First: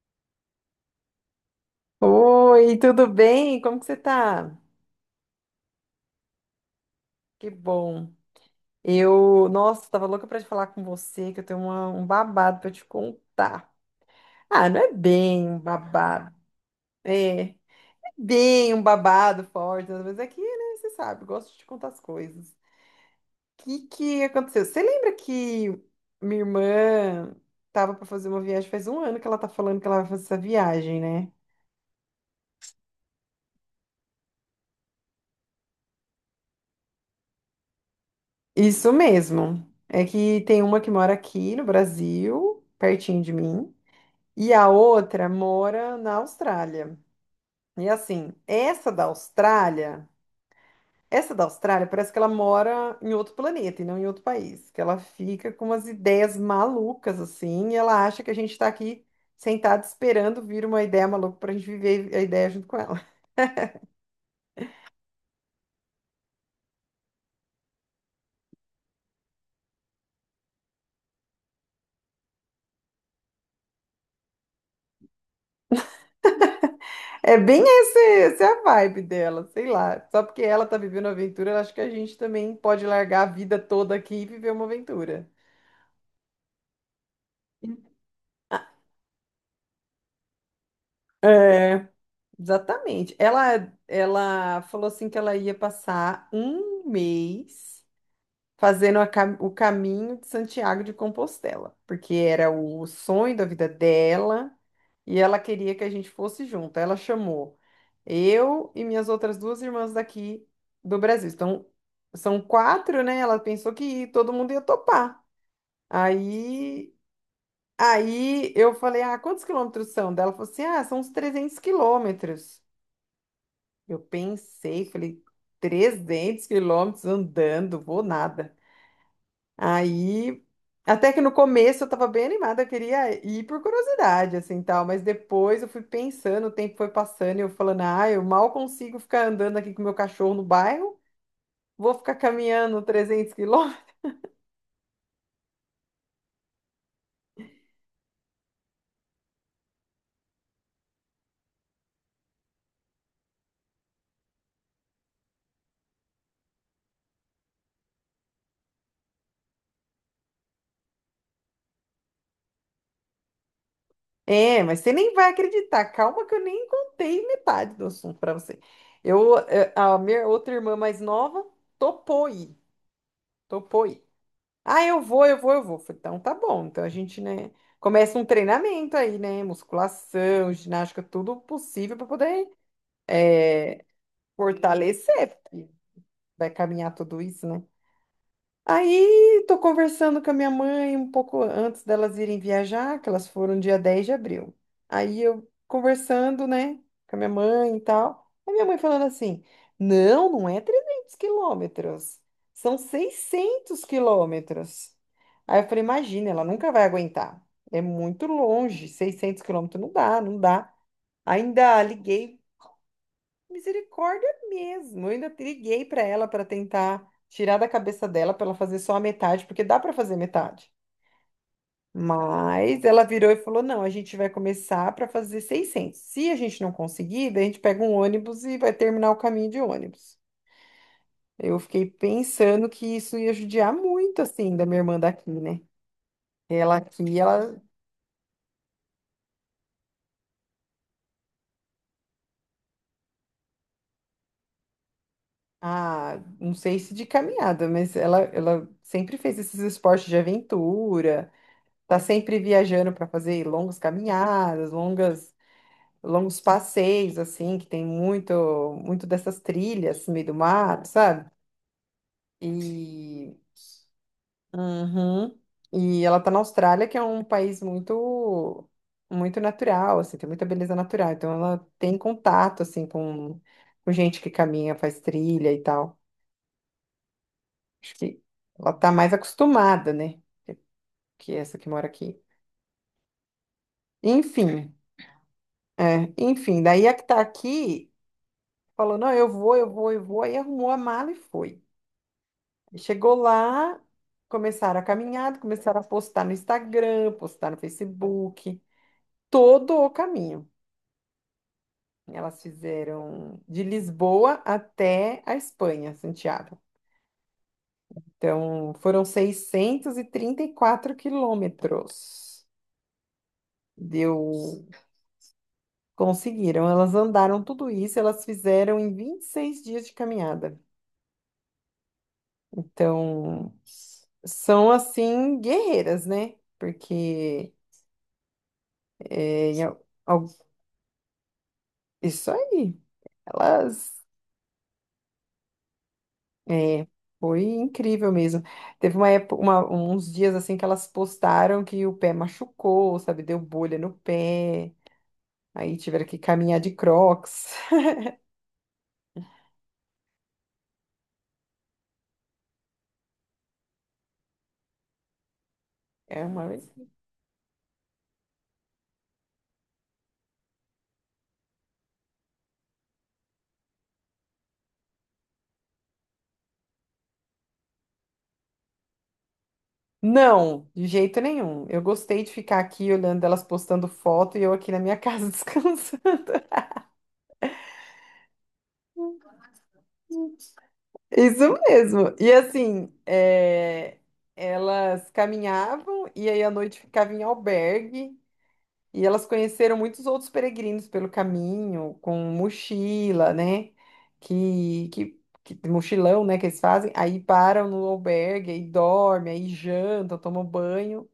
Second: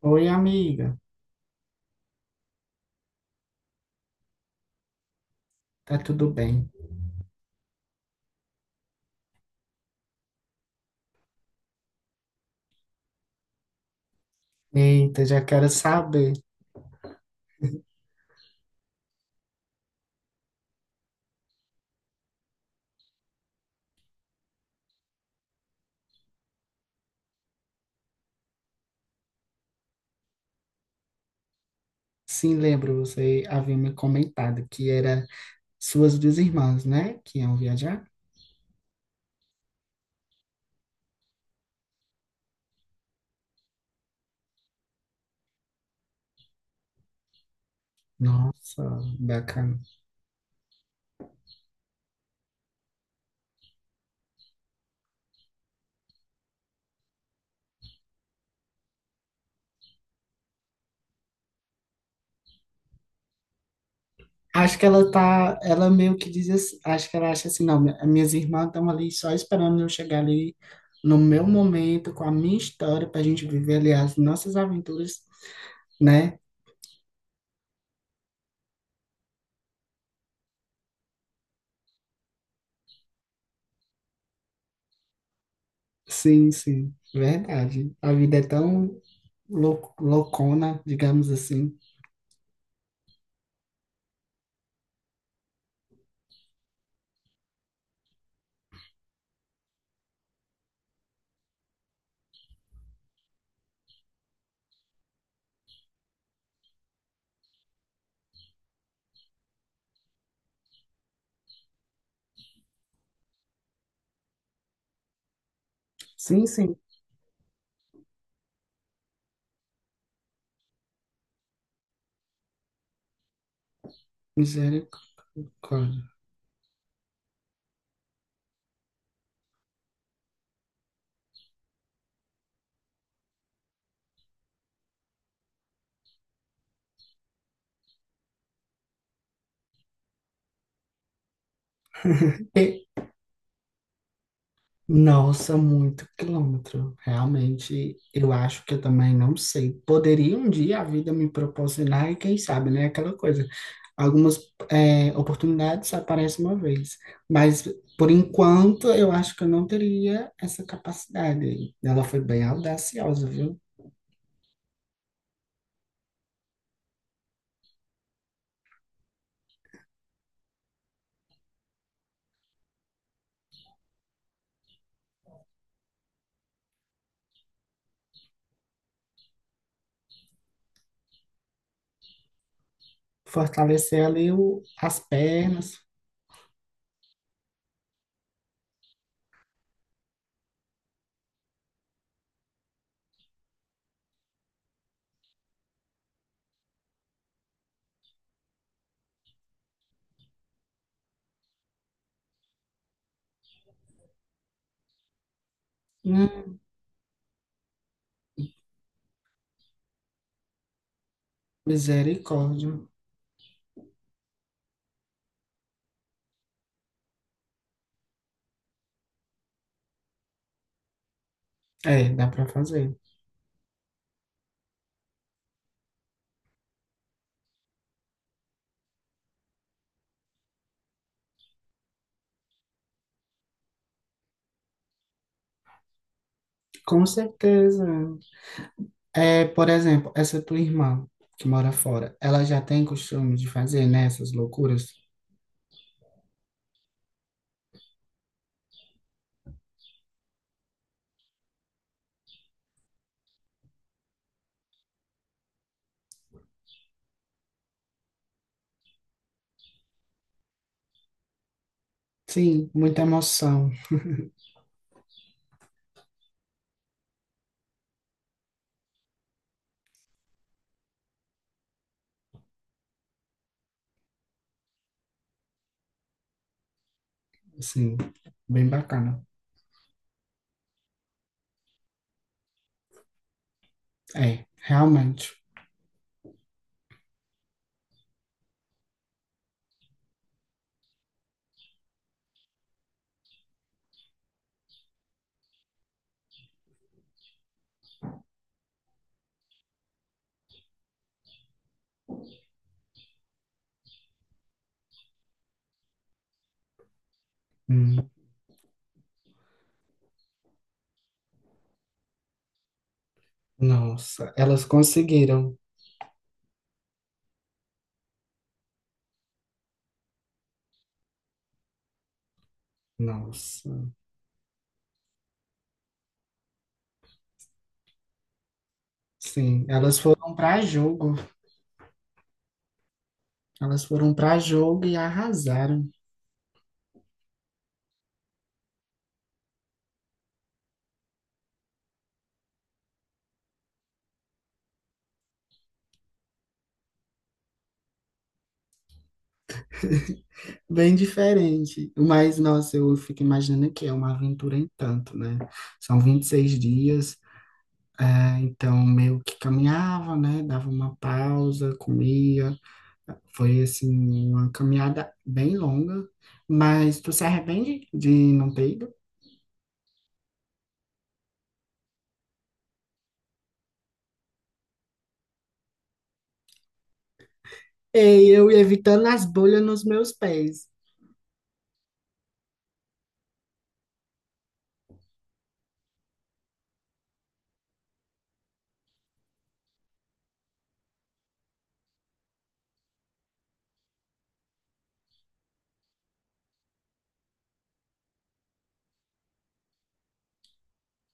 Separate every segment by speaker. Speaker 1: Oi, amiga.
Speaker 2: Oi, tudo bem? Como que você tá?
Speaker 1: Tá tudo bem?
Speaker 2: Que bom. Eu, nossa, tava louca pra te falar com você, que eu tenho um babado pra te contar. Ah, não é
Speaker 1: Eita, já
Speaker 2: bem um
Speaker 1: quero
Speaker 2: babado.
Speaker 1: saber.
Speaker 2: É bem um babado forte, mas aqui, que, né, você sabe, eu gosto de te contar as coisas. O que que aconteceu? Você lembra que minha irmã tava pra fazer uma viagem, faz um ano que ela tá falando que ela vai fazer essa viagem, né?
Speaker 1: Sim, lembro, você havia me comentado que era suas duas irmãs, né? Que iam viajar.
Speaker 2: Isso mesmo. É que tem uma que mora aqui no Brasil, pertinho de mim. E a outra mora na Austrália. E assim,
Speaker 1: Nossa,
Speaker 2: essa da
Speaker 1: bacana.
Speaker 2: Austrália, essa da Austrália parece que ela mora em outro planeta e não em outro país, que ela fica com umas ideias malucas assim, e ela acha que a gente está aqui sentado esperando vir uma ideia maluca para a gente viver a ideia junto com ela.
Speaker 1: Acho que ela tá, ela meio que diz assim, acho que ela acha assim, não, minhas irmãs estão ali só esperando eu chegar ali no meu momento, com a minha história, pra gente viver ali as nossas aventuras, né?
Speaker 2: É bem esse, essa é a vibe dela, sei lá. Só porque ela tá vivendo uma aventura, ela acha que a gente também pode largar a vida toda aqui e viver uma aventura.
Speaker 1: Sim, sim, verdade. A vida é tão loucona, digamos assim.
Speaker 2: É. Exatamente. Ela falou assim que ela ia passar um mês fazendo o caminho de Santiago de Compostela, porque era o sonho da vida dela e ela queria que a gente fosse junto. Ela chamou eu e minhas outras duas irmãs daqui do Brasil. Então, são quatro, né? Ela pensou que todo mundo ia topar.
Speaker 1: Sim, sim,
Speaker 2: Aí, aí, eu falei, ah, quantos quilômetros são? Dela falou assim, ah, são uns 300 quilômetros. Eu pensei, falei,
Speaker 1: misericórdia.
Speaker 2: 300 quilômetros andando, vou nada. Aí, até que no começo eu tava bem animada, eu queria ir por curiosidade, assim, tal, mas depois eu fui pensando, o tempo foi passando e eu falando, ah, eu mal consigo ficar andando aqui com meu cachorro no bairro, vou ficar caminhando
Speaker 1: E-
Speaker 2: 300 quilômetros.
Speaker 1: Nossa, muito quilômetro. Realmente, eu acho que eu também não sei. Poderia um dia a vida me proporcionar, e quem sabe, né? Aquela coisa. Algumas oportunidades aparecem uma vez, mas por enquanto eu acho que eu não teria essa capacidade. Ela foi bem audaciosa, viu?
Speaker 2: É, mas você nem vai acreditar, calma que eu nem contei metade do assunto pra você. Eu, a minha outra irmã mais nova topou ir, topou ir. Ah, eu vou, eu vou, eu vou. Falei, então tá bom. Então a gente, né, começa um treinamento aí, né? Musculação, ginástica, tudo possível para poder é,
Speaker 1: Fortalecer ali o, as
Speaker 2: fortalecer. Porque
Speaker 1: pernas.
Speaker 2: vai caminhar tudo isso, né? Aí, tô conversando com a minha mãe um pouco antes delas irem viajar, que elas foram dia 10 de abril. Aí eu conversando, né, com a minha mãe e tal. Aí minha mãe falando assim: não, não é 300 quilômetros, são 600 quilômetros. Aí eu falei: imagina, ela
Speaker 1: Hum,
Speaker 2: nunca vai aguentar. É muito longe, 600 quilômetros não dá, não dá. Ainda liguei.
Speaker 1: misericórdia.
Speaker 2: Misericórdia mesmo. Eu ainda liguei para ela para tentar tirar da cabeça dela para ela fazer só a metade, porque dá para fazer metade.
Speaker 1: É, dá para
Speaker 2: Mas
Speaker 1: fazer.
Speaker 2: ela virou e falou: "Não, a gente vai começar para fazer 600. Se a gente não conseguir, daí a gente pega um ônibus e vai terminar o caminho de ônibus." Eu fiquei pensando que isso ia judiar muito assim da minha irmã daqui, né? Ela
Speaker 1: Com
Speaker 2: aqui, ela
Speaker 1: certeza. É, por exemplo, essa tua irmã que mora fora, ela já tem costume de fazer, né, essas loucuras?
Speaker 2: ah, não sei se de caminhada, mas ela sempre fez esses esportes de aventura. Tá sempre viajando para fazer longas caminhadas, longas, longos passeios, assim, que tem muito, muito dessas trilhas no meio do mato, sabe?
Speaker 1: Sim, muita
Speaker 2: E,
Speaker 1: emoção.
Speaker 2: uhum. E ela tá na Austrália, que é um país muito, muito natural, assim, tem muita beleza natural. Então ela tem contato, assim, com gente que caminha, faz trilha e tal. Acho
Speaker 1: Assim,
Speaker 2: que
Speaker 1: bem
Speaker 2: ela tá mais
Speaker 1: bacana.
Speaker 2: acostumada, né? Que essa que mora aqui.
Speaker 1: É,
Speaker 2: Enfim,
Speaker 1: realmente.
Speaker 2: enfim, daí a que tá aqui, falou, não, eu vou, eu vou, eu vou. Aí arrumou a mala e foi. E chegou lá, começaram a caminhada, começaram a postar no Instagram, postar no Facebook, todo o caminho. Elas fizeram de Lisboa até a Espanha, Santiago.
Speaker 1: Hum,
Speaker 2: Então, foram seiscentos e trinta e quatro quilômetros.
Speaker 1: nossa, elas
Speaker 2: Deu,
Speaker 1: conseguiram.
Speaker 2: conseguiram. Elas andaram tudo isso, elas fizeram em 26 dias de caminhada. Então,
Speaker 1: Nossa.
Speaker 2: são assim guerreiras, né? Porque é, em
Speaker 1: Sim, elas foram para jogo.
Speaker 2: isso aí,
Speaker 1: Elas
Speaker 2: elas
Speaker 1: foram para jogo e arrasaram.
Speaker 2: é, foi incrível mesmo. Teve uma época, uns dias assim que elas postaram que o pé machucou, sabe? Deu bolha no pé, aí tiveram que caminhar de Crocs.
Speaker 1: Bem diferente. Mas, nossa, eu fico imaginando que é uma aventura em tanto, né? São vinte
Speaker 2: É
Speaker 1: e
Speaker 2: uma...
Speaker 1: seis dias, então meio que caminhava, né? Dava uma pausa, comia. Foi, assim, uma caminhada bem longa. Mas tu se arrepende de não ter ido?
Speaker 2: Não, de jeito nenhum. Eu gostei de ficar aqui olhando elas postando foto e eu aqui na minha casa descansando.
Speaker 1: E eu ia evitando as bolhas nos meus pés.
Speaker 2: Isso mesmo. E assim, é, elas caminhavam e aí à noite ficavam em albergue e elas conheceram muitos outros peregrinos pelo caminho, com mochila, né? Mochilão, né? Que eles fazem. Aí param no albergue, aí dormem, aí jantam, tomam banho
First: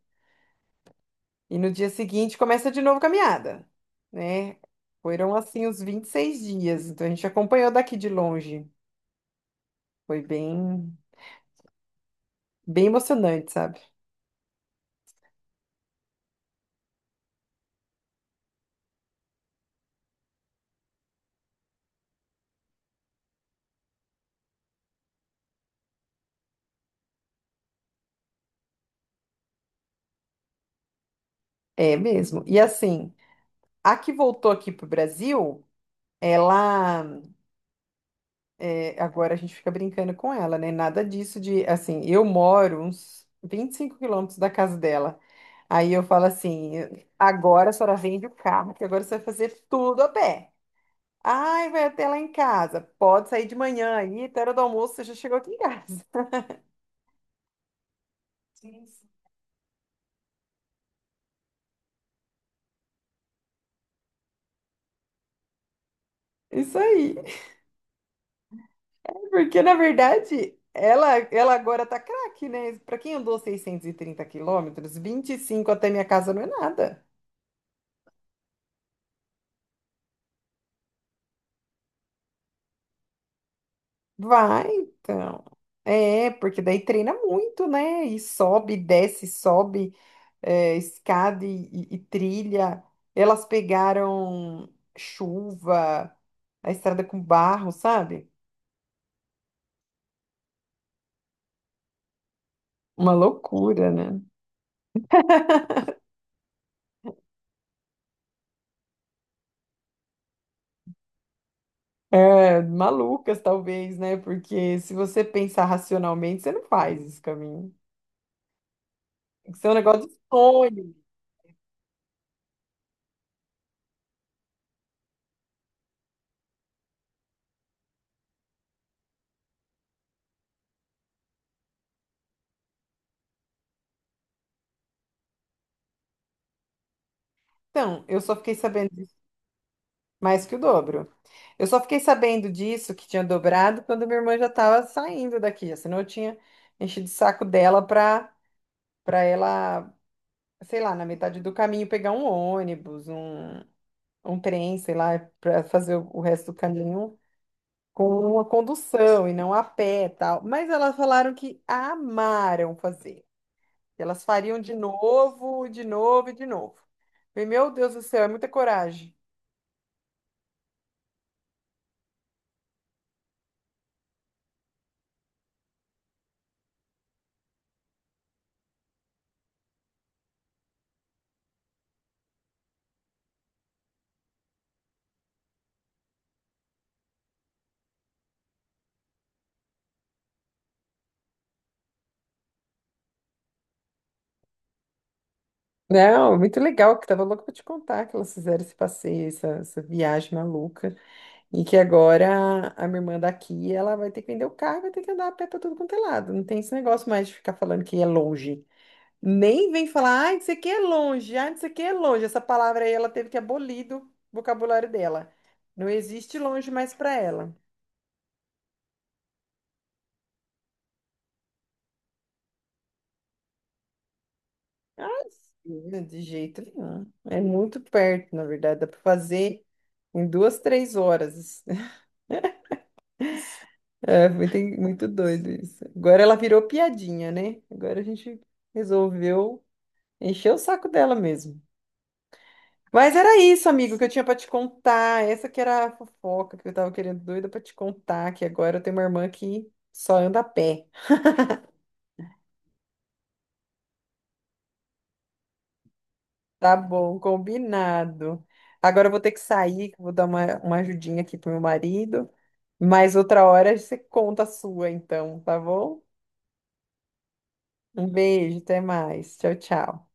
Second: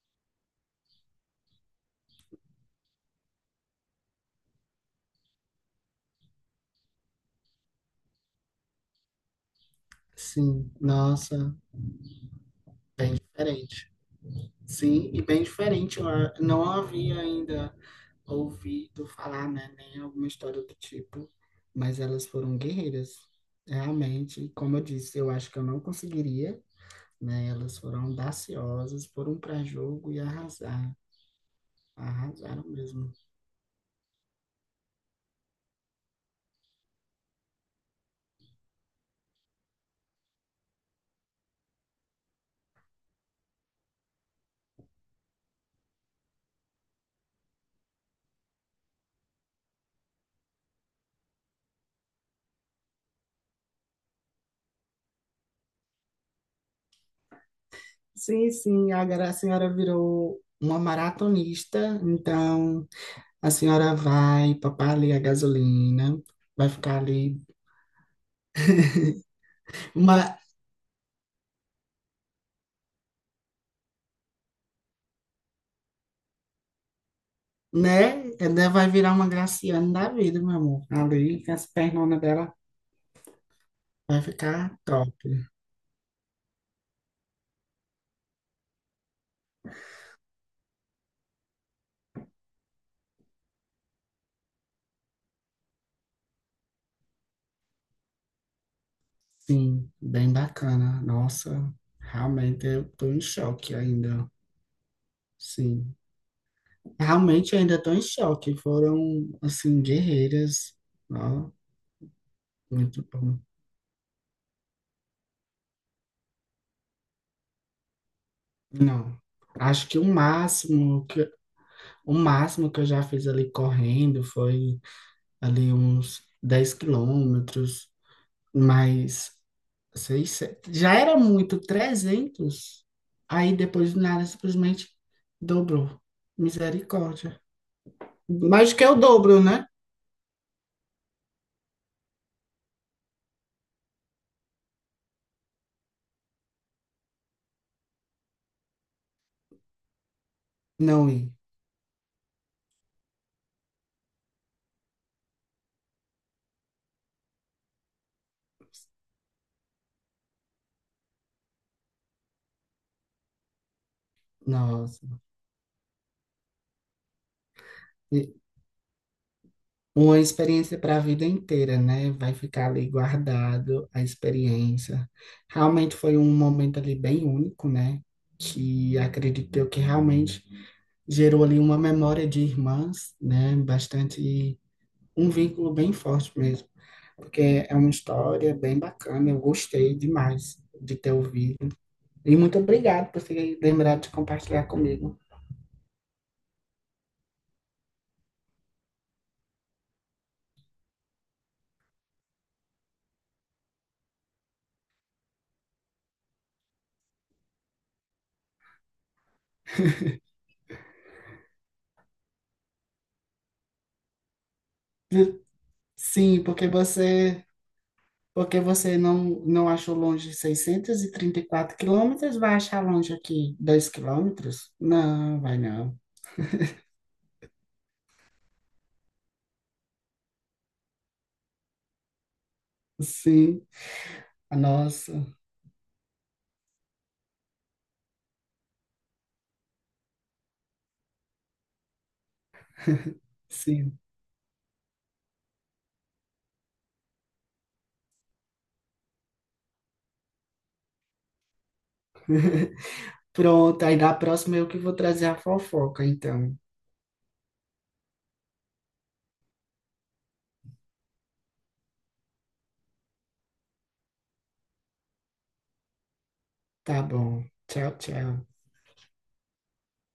Speaker 2: e no dia seguinte começa de novo a caminhada, né? Foram assim os 26 dias. Então a gente acompanhou daqui de longe. Foi
Speaker 1: Sim,
Speaker 2: bem,
Speaker 1: nossa,
Speaker 2: bem emocionante, sabe?
Speaker 1: diferente. Sim, e bem diferente. Eu não havia ainda ouvido falar, né, nem alguma história do tipo, mas elas foram guerreiras, realmente. Como eu disse, eu acho que eu não conseguiria, né? Elas foram audaciosas, foram para jogo e arrasaram,
Speaker 2: É mesmo. E
Speaker 1: arrasaram mesmo.
Speaker 2: assim, a que voltou aqui pro Brasil, ela. É, agora a gente fica brincando com ela, né? Nada disso de. Assim, eu moro uns 25 quilômetros da casa dela. Aí eu falo assim: agora a senhora vende o carro, que agora você vai fazer tudo a pé. Ai, vai até lá em casa. Pode sair de manhã aí, até a hora do almoço, você já chegou aqui em casa.
Speaker 1: Sim, sim, agora a senhora virou uma maratonista, então a senhora vai papar ali a gasolina, vai
Speaker 2: Isso
Speaker 1: ficar
Speaker 2: aí.
Speaker 1: ali.
Speaker 2: Porque, na
Speaker 1: Uma
Speaker 2: verdade, ela agora tá craque, né? Pra quem andou 630 quilômetros, 25 até minha casa não é nada.
Speaker 1: Né? Ela vai virar uma Graciane da vida, meu amor. Ali, com as pernonas dela, vai
Speaker 2: Vai,
Speaker 1: ficar top.
Speaker 2: então. É, porque daí treina muito, né? E sobe, desce, sobe, é, escada e trilha. Elas pegaram chuva, a estrada com barro, sabe?
Speaker 1: Sim, bem bacana. Nossa, realmente eu
Speaker 2: Uma
Speaker 1: tô em choque
Speaker 2: loucura, né?
Speaker 1: ainda. Sim, realmente eu ainda tô em choque. Foram, assim, guerreiras. Ó,
Speaker 2: É,
Speaker 1: muito bom.
Speaker 2: malucas, talvez, né? Porque se você pensar racionalmente, você não faz esse caminho.
Speaker 1: Não,
Speaker 2: Isso é um
Speaker 1: acho que o
Speaker 2: negócio de sonho.
Speaker 1: máximo que, o máximo que eu já fiz ali correndo foi ali uns 10 quilômetros, mas seis, sete já era muito. Trezentos Aí depois do nada simplesmente dobrou. Misericórdia.
Speaker 2: Então, eu só fiquei
Speaker 1: Mais que é
Speaker 2: sabendo
Speaker 1: o
Speaker 2: disso
Speaker 1: dobro, né?
Speaker 2: mais que o dobro. Eu só fiquei sabendo disso, que tinha dobrado, quando minha irmã já estava saindo daqui. Senão eu tinha enchido o saco dela para ela, sei lá, na
Speaker 1: Não ir.
Speaker 2: metade do caminho pegar um ônibus, um trem, sei lá, para fazer o resto do caminho com uma condução e não a pé, tal. Mas elas falaram que amaram fazer. Que elas fariam
Speaker 1: Nossa.
Speaker 2: de novo e de novo. Falei, meu Deus do céu,
Speaker 1: E
Speaker 2: é muita coragem.
Speaker 1: uma experiência para a vida inteira, né? Vai ficar ali guardado a experiência. Realmente foi um momento ali bem único, né? Que acredito eu que realmente gerou ali uma memória de irmãs, né? Bastante, um vínculo bem forte mesmo, porque é uma história bem bacana, eu gostei demais de ter ouvido. E muito obrigado por ter lembrado de compartilhar comigo.
Speaker 2: Não, muito legal, que tava louca pra te contar que elas fizeram esse passeio, essa viagem maluca, e que agora a minha irmã daqui, ela vai ter que vender o carro, e vai ter que andar a pé pra tudo quanto é lado. Não tem esse negócio mais de ficar falando que é longe. Nem vem falar, ai, isso aqui é longe, ai, isso aqui é longe. Essa palavra aí ela teve que abolir do vocabulário dela. Não existe
Speaker 1: Sim, porque
Speaker 2: longe mais pra
Speaker 1: você,
Speaker 2: ela.
Speaker 1: porque você não, não achou longe seiscentos e trinta e quatro quilômetros, vai achar longe aqui 2 quilômetros?
Speaker 2: Ah,
Speaker 1: Não, vai não.
Speaker 2: sim, de jeito nenhum. É muito perto, na verdade, dá pra fazer em duas, três horas.
Speaker 1: Sim,
Speaker 2: É,
Speaker 1: a
Speaker 2: muito, muito
Speaker 1: nossa,
Speaker 2: doido isso. Agora ela virou piadinha, né? Agora a gente resolveu encher o saco dela mesmo. Mas era isso, amigo,
Speaker 1: sim.
Speaker 2: que eu tinha pra te contar. Essa que era a fofoca que eu tava querendo doida pra te contar, que agora eu tenho uma irmã que só anda a pé.
Speaker 1: Pronto, aí da próxima eu que vou trazer a fofoca, então.
Speaker 2: Tá bom, combinado. Agora eu vou ter que sair, que eu vou dar uma ajudinha aqui pro meu marido. Mas outra hora você conta a sua, então, tá bom?
Speaker 1: Tá bom. Tchau,
Speaker 2: Um
Speaker 1: tchau.
Speaker 2: beijo, até mais. Tchau, tchau.